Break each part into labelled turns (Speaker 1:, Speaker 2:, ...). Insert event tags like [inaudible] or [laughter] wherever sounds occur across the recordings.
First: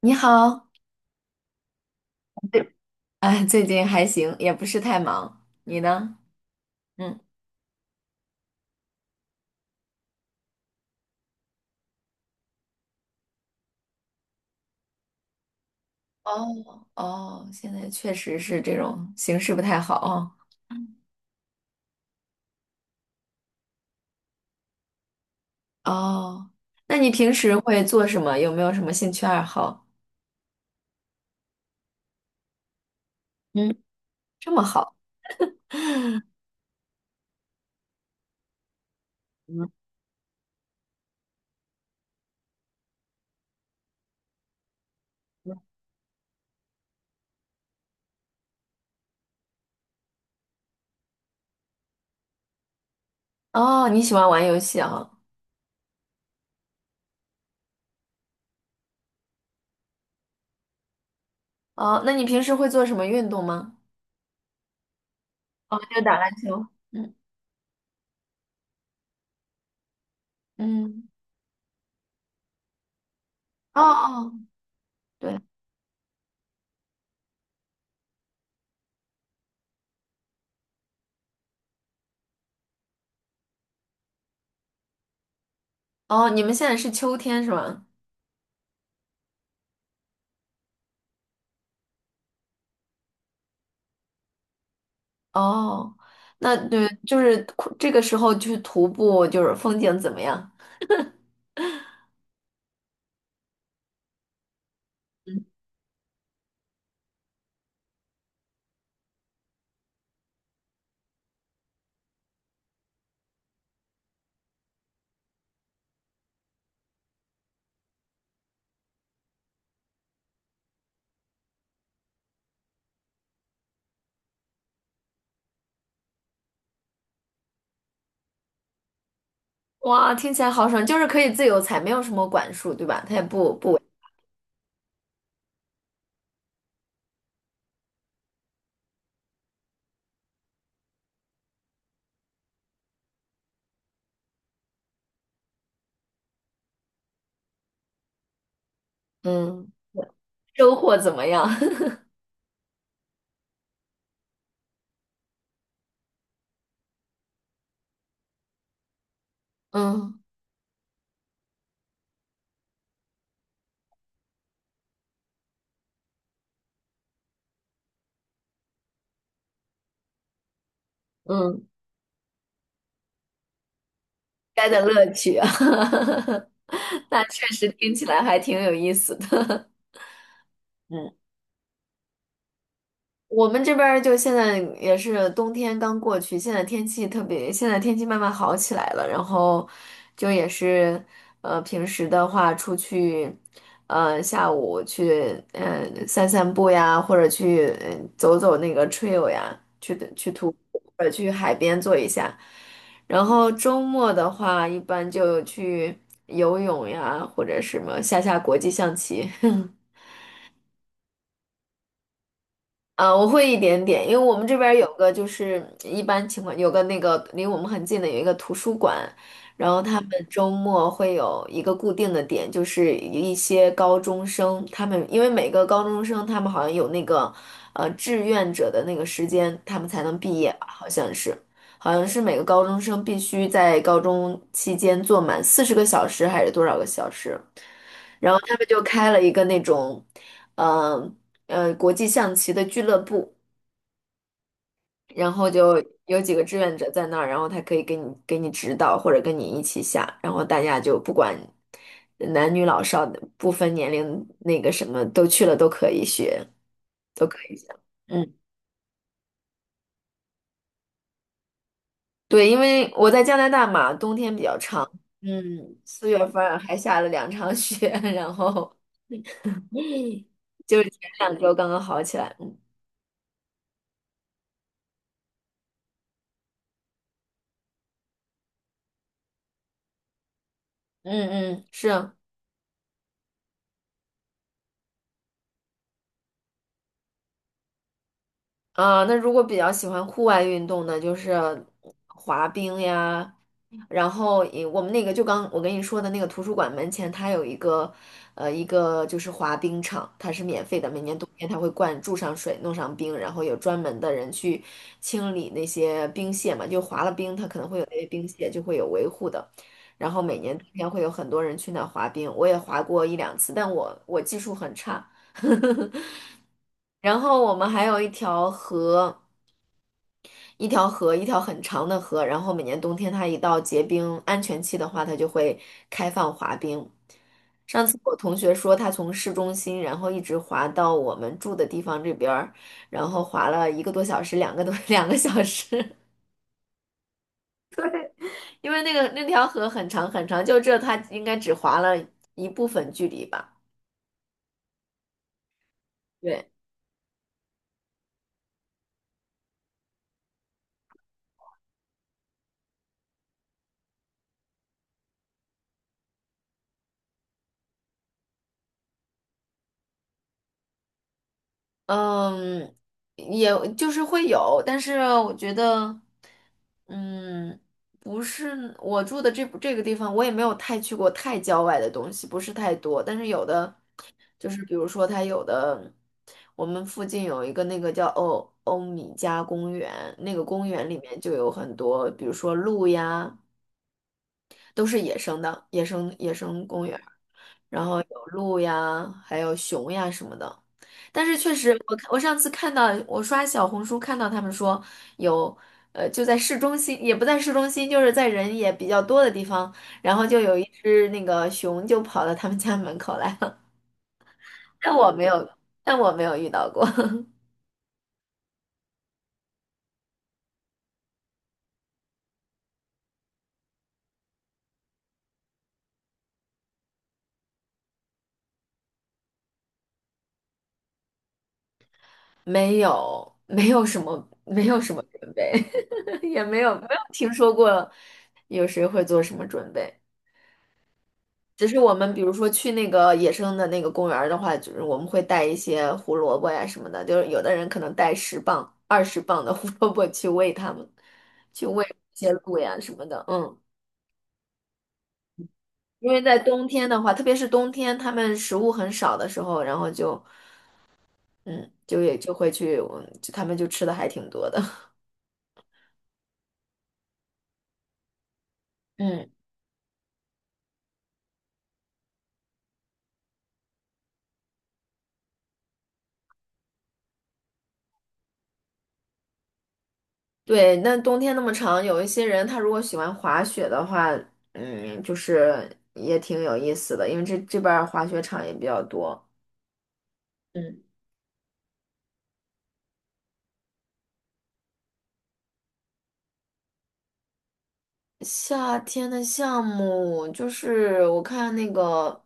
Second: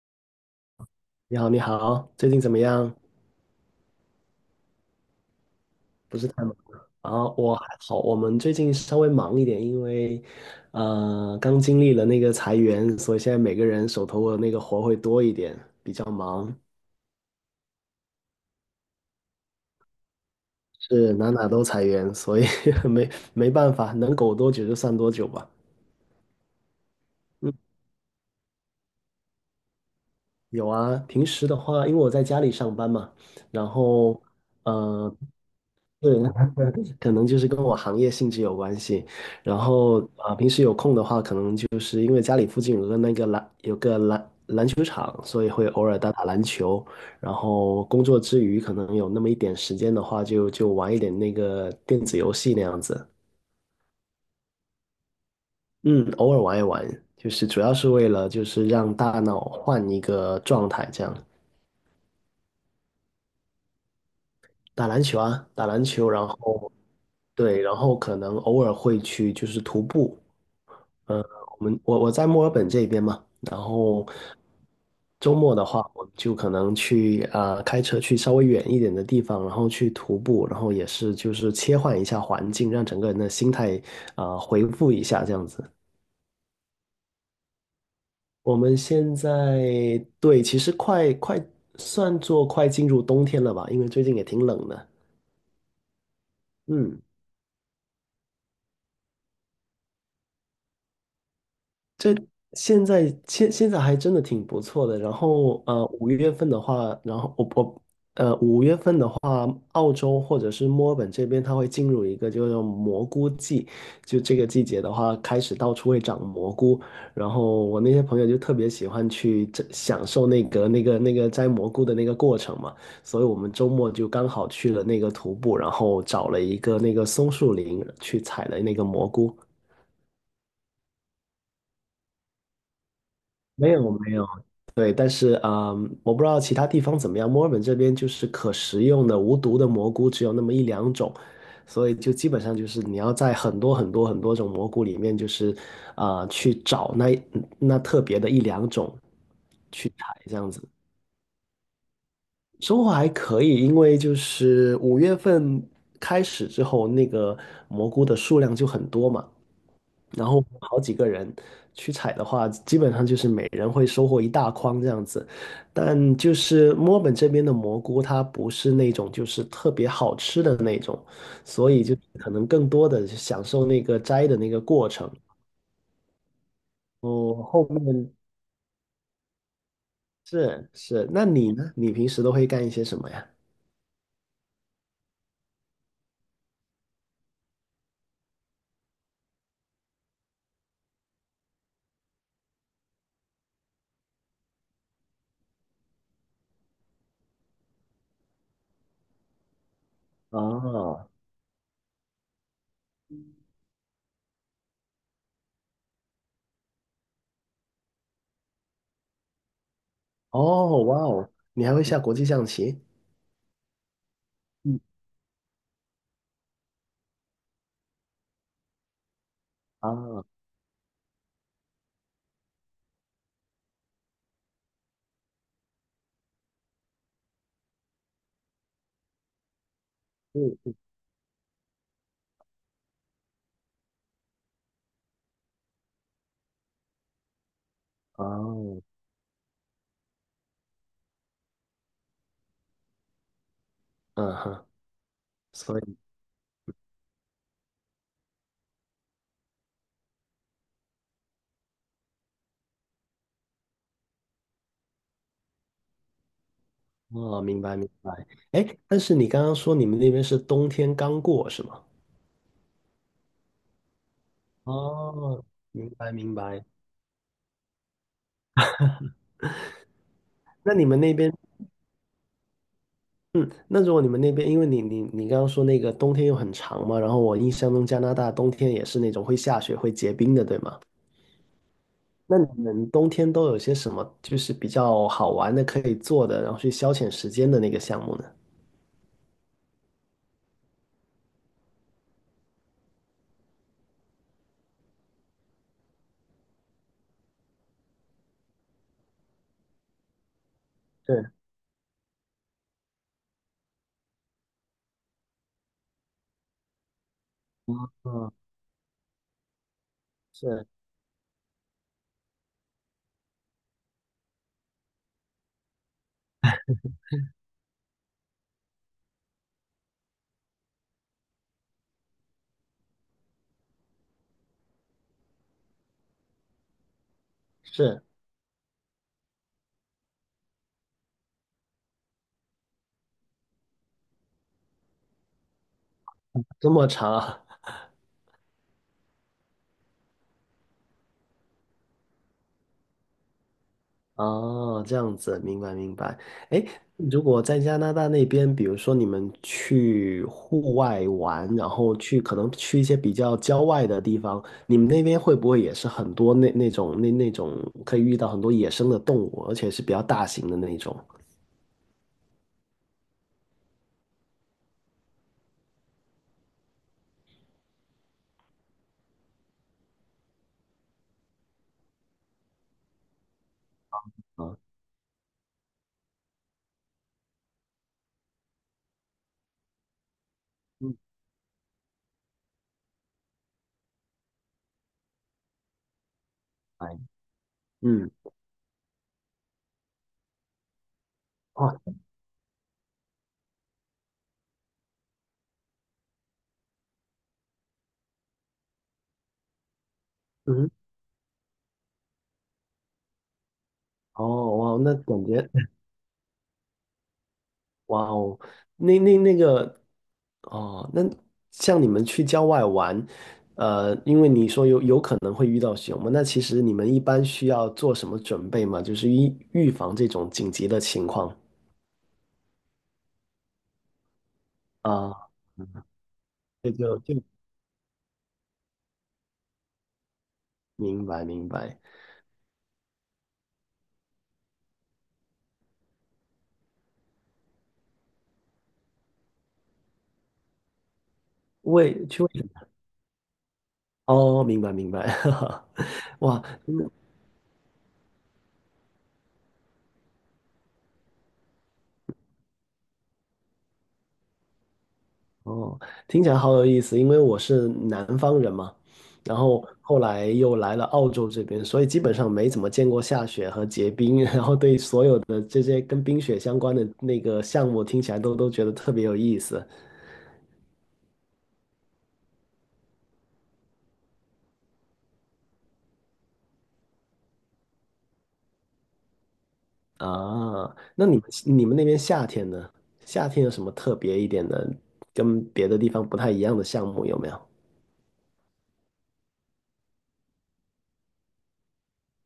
Speaker 1: 你好，
Speaker 2: 你好，你好，最近怎么
Speaker 1: 对，
Speaker 2: 样？
Speaker 1: [laughs] 哎，最近还行，也不是太忙。你呢？
Speaker 2: 不是太忙
Speaker 1: 嗯。
Speaker 2: 啊，我还好。我们最近稍微忙一点，因为刚经历了那个裁员，所以现在每个人手头的那个活会多一点，比较忙，
Speaker 1: 哦哦，现在确实是这种形势不太好哦。
Speaker 2: 是哪都裁员，所以 [laughs] 没没办法，能苟多久就算多久吧。
Speaker 1: 哦，那你平
Speaker 2: 嗯，
Speaker 1: 时会做什么？有没有什么兴趣爱好？
Speaker 2: 有啊，平时的话，因为我在家里上班嘛，然
Speaker 1: 嗯。
Speaker 2: 后
Speaker 1: 这么好。
Speaker 2: 呃，对，[laughs] 可能就是跟我行业性质有关系。然
Speaker 1: 嗯。
Speaker 2: 后啊，平时有空的话，可能就是因为家里附近有个那个篮，有个篮篮球场，所以
Speaker 1: 嗯。
Speaker 2: 会偶尔打打篮球。然后工作之余，可能有那么一点时间的话就玩一点那个电子游戏那样子。
Speaker 1: 哦，你喜欢玩游戏啊？
Speaker 2: 嗯，偶尔玩一玩，就是主要是为了就是让大脑换一个状态，这样
Speaker 1: 哦，那你平时会做什么运动吗？
Speaker 2: 打篮球啊，打
Speaker 1: 哦，
Speaker 2: 篮
Speaker 1: 就
Speaker 2: 球，
Speaker 1: 打
Speaker 2: 然
Speaker 1: 篮球。
Speaker 2: 后
Speaker 1: 嗯。
Speaker 2: 对，然后可能偶尔会去就是徒步。
Speaker 1: 嗯。
Speaker 2: 我们我我在墨尔本这边嘛，然
Speaker 1: 哦
Speaker 2: 后
Speaker 1: 哦，
Speaker 2: 周
Speaker 1: 对。
Speaker 2: 末的话，我就可能去开车去稍微远一点的地方，然后去徒步，然后也是就是切换一下环境，让整个人的心态回复一下这样子。
Speaker 1: 哦，你们现在是秋天是吗？
Speaker 2: 我们现在对，其实算作快进入冬天了吧，因为最近也挺冷的。
Speaker 1: 哦，那对，
Speaker 2: 嗯，
Speaker 1: 就是这个时候去徒步，就是风景怎么样？
Speaker 2: 这现在还真的挺不错的。然
Speaker 1: 嗯。
Speaker 2: 后五月份的话，然后我我呃五月份的话，澳洲或者是墨尔本这边，它会进入一个叫做蘑菇季。就这个季节的话，开始到处会长蘑菇。然后我那些朋友就特别喜欢去这享受那个摘蘑菇的那个过程嘛。所以我们周末就刚好去了那个徒步，然后找了一个那个松树林去采了那个蘑菇。
Speaker 1: 哇，听起来好爽，就是可以自由采，没有什么管束，对吧？他也不
Speaker 2: 没
Speaker 1: 不，
Speaker 2: 有没有，对，但是啊嗯我不知道其他地方怎么样。墨尔本这边就是可食用的无毒的蘑菇只有那么一两种，所以就基本上就是你要在很多种蘑菇里面，就是去找那特别的一两种
Speaker 1: 嗯。
Speaker 2: 去采这样子。
Speaker 1: 收获怎么样？[laughs]
Speaker 2: 收获还可以，因为就是五月份开始之后，那个蘑菇的数量就很多嘛。
Speaker 1: 嗯。
Speaker 2: 然后好几个人去采的话，基本上就是每人会收获一大筐这样子。但就是墨尔本这边的蘑菇，它不是那种就是特别好吃的那种，
Speaker 1: 嗯。
Speaker 2: 所以就可能更多的享受那个摘的那个
Speaker 1: 该的
Speaker 2: 过
Speaker 1: 乐
Speaker 2: 程。
Speaker 1: 趣啊，[laughs] 那
Speaker 2: 哦，
Speaker 1: 确
Speaker 2: 后
Speaker 1: 实听起
Speaker 2: 面
Speaker 1: 来还挺有意思的。
Speaker 2: 是
Speaker 1: [laughs]
Speaker 2: 是，
Speaker 1: 嗯。
Speaker 2: 那你呢？你平时都会干一些什么呀？
Speaker 1: 我们这边儿就现在也是冬天刚过去，现在天气特别，现在天气慢慢好起来了，然后就也是，平时的话出去，下午去，散散步呀，或者去，走走那个 trail 呀，去的去徒步，或
Speaker 2: 哦
Speaker 1: 者去海边坐一下。然后周末的话，一般就去游泳呀，或者什么下下国际象棋。[laughs]
Speaker 2: 哦，哇哦，你还会下国际象棋
Speaker 1: 我会一点点，因为我们这边儿有个就是一般情况有个那个离我们很近的有一个图书馆，然后他们
Speaker 2: 啊？
Speaker 1: 周末会有一个固定的点，就是一些高中生，他们因为每个高中生他们好像有那个志愿者的那个时间，他们才能毕业吧，
Speaker 2: 嗯
Speaker 1: 好像是，好像是每个高中生必须在高中期间做满40个小时还是多少个小时。然后他们就
Speaker 2: 哦，
Speaker 1: 开了一个那种，嗯。国际象棋的俱乐部，
Speaker 2: 嗯哼。
Speaker 1: 然后就
Speaker 2: 所以。
Speaker 1: 有几个志愿者在那儿，然后他可以给你指导或者跟你一起下，然后大家就不管男女老少不分年龄，那个什么都去了都可以学，都可
Speaker 2: 哦，
Speaker 1: 以
Speaker 2: 明
Speaker 1: 下。
Speaker 2: 白明白。
Speaker 1: 嗯。
Speaker 2: 哎，但是你刚刚说你们那边是冬天刚过是吗？
Speaker 1: 对，因为我在加拿大嘛，冬天比较长，
Speaker 2: 哦，
Speaker 1: 嗯，
Speaker 2: 明
Speaker 1: 四
Speaker 2: 白
Speaker 1: 月
Speaker 2: 明
Speaker 1: 份儿
Speaker 2: 白。
Speaker 1: 还下了2场雪，[laughs] 然后
Speaker 2: 那
Speaker 1: 就
Speaker 2: 你
Speaker 1: 是前
Speaker 2: 们那边，
Speaker 1: 两周刚刚好起来。嗯。
Speaker 2: 嗯，那如果你们那边，因为你刚刚说那个冬天又很长嘛，然后我印象中加拿大冬天也是那种会下雪、会结冰的，对吗？
Speaker 1: 嗯，嗯是。
Speaker 2: 那你们冬天都有些什么就是比较好玩的可以做的，然后去消遣时间的那个项目呢？
Speaker 1: 啊，那如果比较喜欢户外运动呢，就是滑冰呀，然后也我们那个就刚我跟你说的那个图书馆门前，它有一个一个就是滑冰场，它是免费的，每年冬
Speaker 2: 是，
Speaker 1: 天它会灌注上水，弄上冰，然后有专门的人去清理那些冰屑嘛，就滑了冰，它可能会有那些冰
Speaker 2: 嗯，
Speaker 1: 屑就会有维护的，然后每年冬
Speaker 2: 是
Speaker 1: 天会有很多人去那儿滑冰，我也滑过一两次，但我技术很差。然后我们还有一条河。一条河，一条很长的河，然后每年冬天它一到结冰安全期的话，它就会开放滑冰。上次
Speaker 2: 是
Speaker 1: 我同学说，他从市中心，然后一直滑到我们住的地方这边儿，然后滑了一个多小时，两个多 [laughs] 2个小时，
Speaker 2: 这么长啊，
Speaker 1: [laughs] 因为那个那条河很长很长，就这他应该只滑了一部分距离吧。
Speaker 2: 哦，这样子，明白明白。
Speaker 1: 对。
Speaker 2: 哎，如果在加拿大那边，比如说你们去户外玩，然后去可能去一些比较郊外的地方，你们那边会不会也是很多那种可以遇到很多野生的动物，而且是比较大型的那种
Speaker 1: 嗯，也就是会有，但是我觉得，嗯，不是我住的这个地方，我也没有太去过太郊外的东西，不是太多。但是有的就
Speaker 2: 啊？
Speaker 1: 是，比如说它有的，我们附近有一个那个叫欧米加公园，那个公园
Speaker 2: 嗯，
Speaker 1: 里面就有很多，比如说鹿呀，都是野生的，野生公
Speaker 2: 哎，
Speaker 1: 园。然后
Speaker 2: 嗯，
Speaker 1: 有鹿呀，还有熊呀什么的。但是确
Speaker 2: 哇，
Speaker 1: 实，我看我上次看到，我刷小红书看到他们说有，就在市中心，也不在市中心，就是在人也比较多的地方，然后就有一
Speaker 2: 嗯，
Speaker 1: 只那个熊就跑到他们家门口来了，
Speaker 2: 哦，哇，
Speaker 1: [laughs] 但
Speaker 2: 那
Speaker 1: 我
Speaker 2: 感
Speaker 1: 没有，
Speaker 2: 觉，
Speaker 1: 但我没有遇到过，
Speaker 2: [laughs] 哇哦，那那个。哦，那像你们去郊外玩，因为你说有可能会遇到熊嘛，那其实你们一般需要做什么准备吗？就是预防这种紧急的情况
Speaker 1: [laughs] 没有，没有什么，没有什么
Speaker 2: 啊，
Speaker 1: 准备，[laughs] 也没
Speaker 2: 这
Speaker 1: 有没有
Speaker 2: 就就
Speaker 1: 听说过有谁会做什么准备。
Speaker 2: 明白明
Speaker 1: 只是
Speaker 2: 白，
Speaker 1: 我们比如说去那个野生的那个公园儿的话，就是我们会带一些胡萝卜呀什么的，就是有的人可能带十磅、20磅的胡萝卜去喂它们，去喂
Speaker 2: 为
Speaker 1: 一
Speaker 2: 去
Speaker 1: 些
Speaker 2: 为
Speaker 1: 鹿呀什么的，嗯，
Speaker 2: 哦，明白明白，[laughs]
Speaker 1: 因为在
Speaker 2: 哇，
Speaker 1: 冬天的话，特别是冬天，它们食物很少的时候，然后就，嗯，就也就会去，嗯就它们就吃的还挺多的，[laughs]
Speaker 2: 哦，听起来好有意思，因为我是南方人嘛，
Speaker 1: 嗯，
Speaker 2: 然后后来又来了澳洲这边，所以基本上没怎么见过下雪和结冰，[laughs] 然后对所有的这些跟冰雪相关的那个项目听起来都觉得特别有意思
Speaker 1: 对，那冬天那么长，有一些人他如果喜欢滑雪的话，嗯，就是也挺有意思的，因为这这边儿滑雪场也比较多。
Speaker 2: 啊。
Speaker 1: 嗯，
Speaker 2: 那你们那边夏天呢？夏天有什么特别一点的，跟别的地方不太一样的项目有没有？
Speaker 1: 夏天的项目就是我看那个，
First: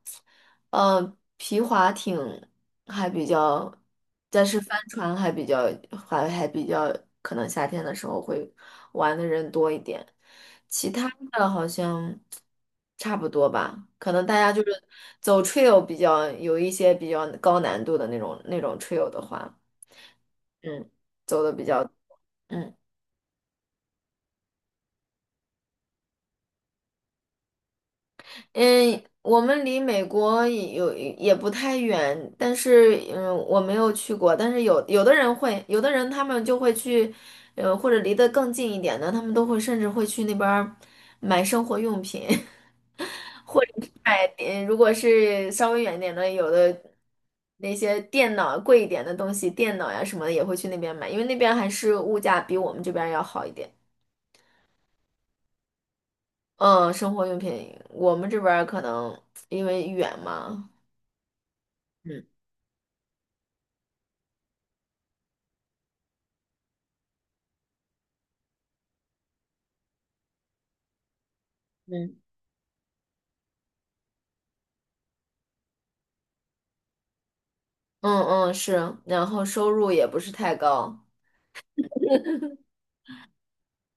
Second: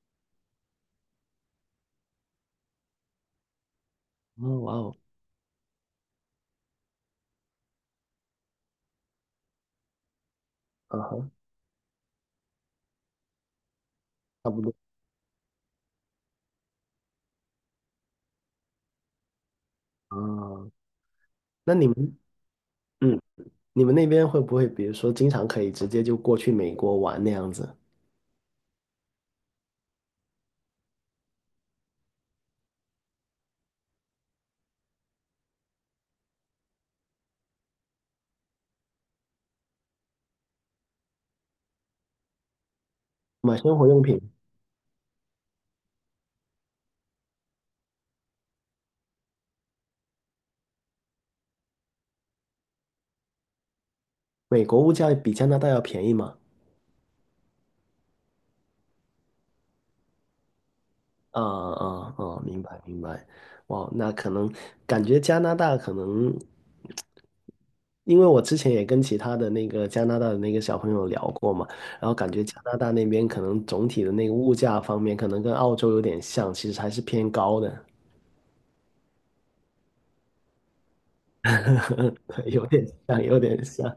Speaker 1: 皮划艇还比较，但
Speaker 2: 哦，
Speaker 1: 是
Speaker 2: 哇
Speaker 1: 帆
Speaker 2: 哦，
Speaker 1: 船还比较，还还比较，可能夏天的时候会玩的人多一点，其
Speaker 2: 啊
Speaker 1: 他
Speaker 2: 哈，
Speaker 1: 的好像差不多吧，可能大
Speaker 2: 差
Speaker 1: 家
Speaker 2: 不
Speaker 1: 就
Speaker 2: 多
Speaker 1: 是走 trail 比较有一些比较高难度的那种 trail 的话，
Speaker 2: 啊。
Speaker 1: 嗯，走的比
Speaker 2: 那你
Speaker 1: 较。
Speaker 2: 们，
Speaker 1: 嗯。
Speaker 2: 嗯，你们那边会不会，比如说，经常可以直接就过去美国玩那样子，
Speaker 1: 嗯，我们离美国也有也不太远，但是嗯，我没有去过，但是有有的人会，有的人他们就会去，或者离得更近一点的，他们都会甚至会去那边儿买生活用品，[laughs]
Speaker 2: 买
Speaker 1: 或者
Speaker 2: 生活
Speaker 1: 是
Speaker 2: 用品？
Speaker 1: 买，如果是稍微远一点的，有的那些电脑贵一点的东西，电脑呀什么的也会去那边买，因为那边还是物价比我们这边儿要好一点。
Speaker 2: 美国物价比加拿大要便宜吗？
Speaker 1: 嗯，生活用品我们这边儿可能因为远嘛。
Speaker 2: 啊啊
Speaker 1: 嗯。
Speaker 2: 啊！明白明白。哇，那可能感觉加拿大可能，因为我之前也跟其他的那个加拿大的那个小朋友聊过嘛，然后
Speaker 1: 嗯。
Speaker 2: 感觉加拿大那边可能总体的那个物价方面，可能跟澳洲有点像，其实还是偏高的，
Speaker 1: 嗯，嗯是，然后收入也不是太高，
Speaker 2: [laughs] 有点像，有点像。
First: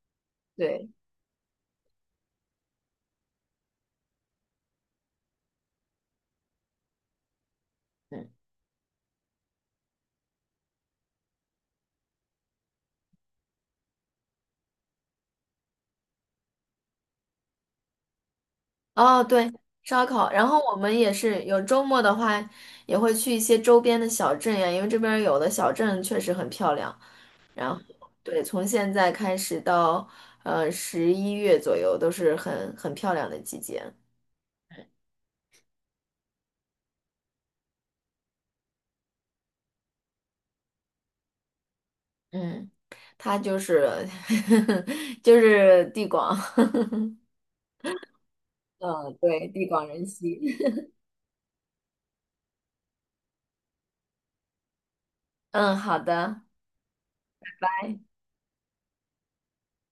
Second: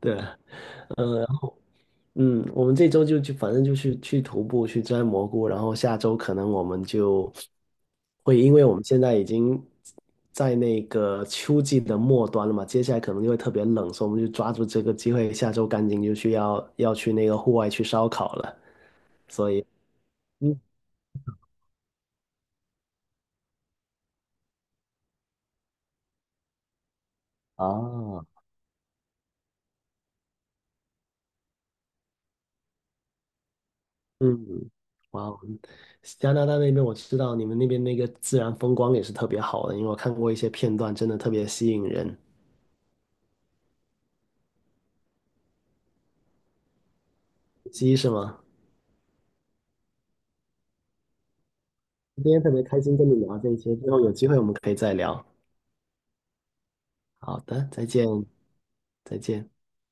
Speaker 2: 对，
Speaker 1: 对，
Speaker 2: 嗯。嗯，我们这周就去，反正就去徒步，去摘蘑菇，然后下周可能我们就
Speaker 1: 嗯，
Speaker 2: 会，因为我们现在已经在那个秋季的末端了嘛，接下来可能就会特别冷，所以我们就抓住这个机会，下周赶紧就去要去那个户外去烧烤了。
Speaker 1: 哦对，
Speaker 2: 所以，
Speaker 1: 烧烤，然
Speaker 2: 嗯
Speaker 1: 后我们也是有周末的话，也会去一些周边的小镇呀，因为这边儿有的小镇确实很漂亮，然后
Speaker 2: 啊，
Speaker 1: 对，从现在开始到11月左右都是很很漂亮的季节，
Speaker 2: 嗯，哇哦，加拿大那边我知道你们那边那个自然风光也是特别好的，因为我看过一些片段，真的特别吸引人。
Speaker 1: 嗯，它就是 [laughs] 就是地广，[laughs]
Speaker 2: 鸡是吗？
Speaker 1: 嗯，对，地广人稀，
Speaker 2: 今天特别开心跟你聊这些，之后有机会我们可以再聊。
Speaker 1: [laughs] 嗯，好的。
Speaker 2: 好的，再见，
Speaker 1: 拜。
Speaker 2: 再见。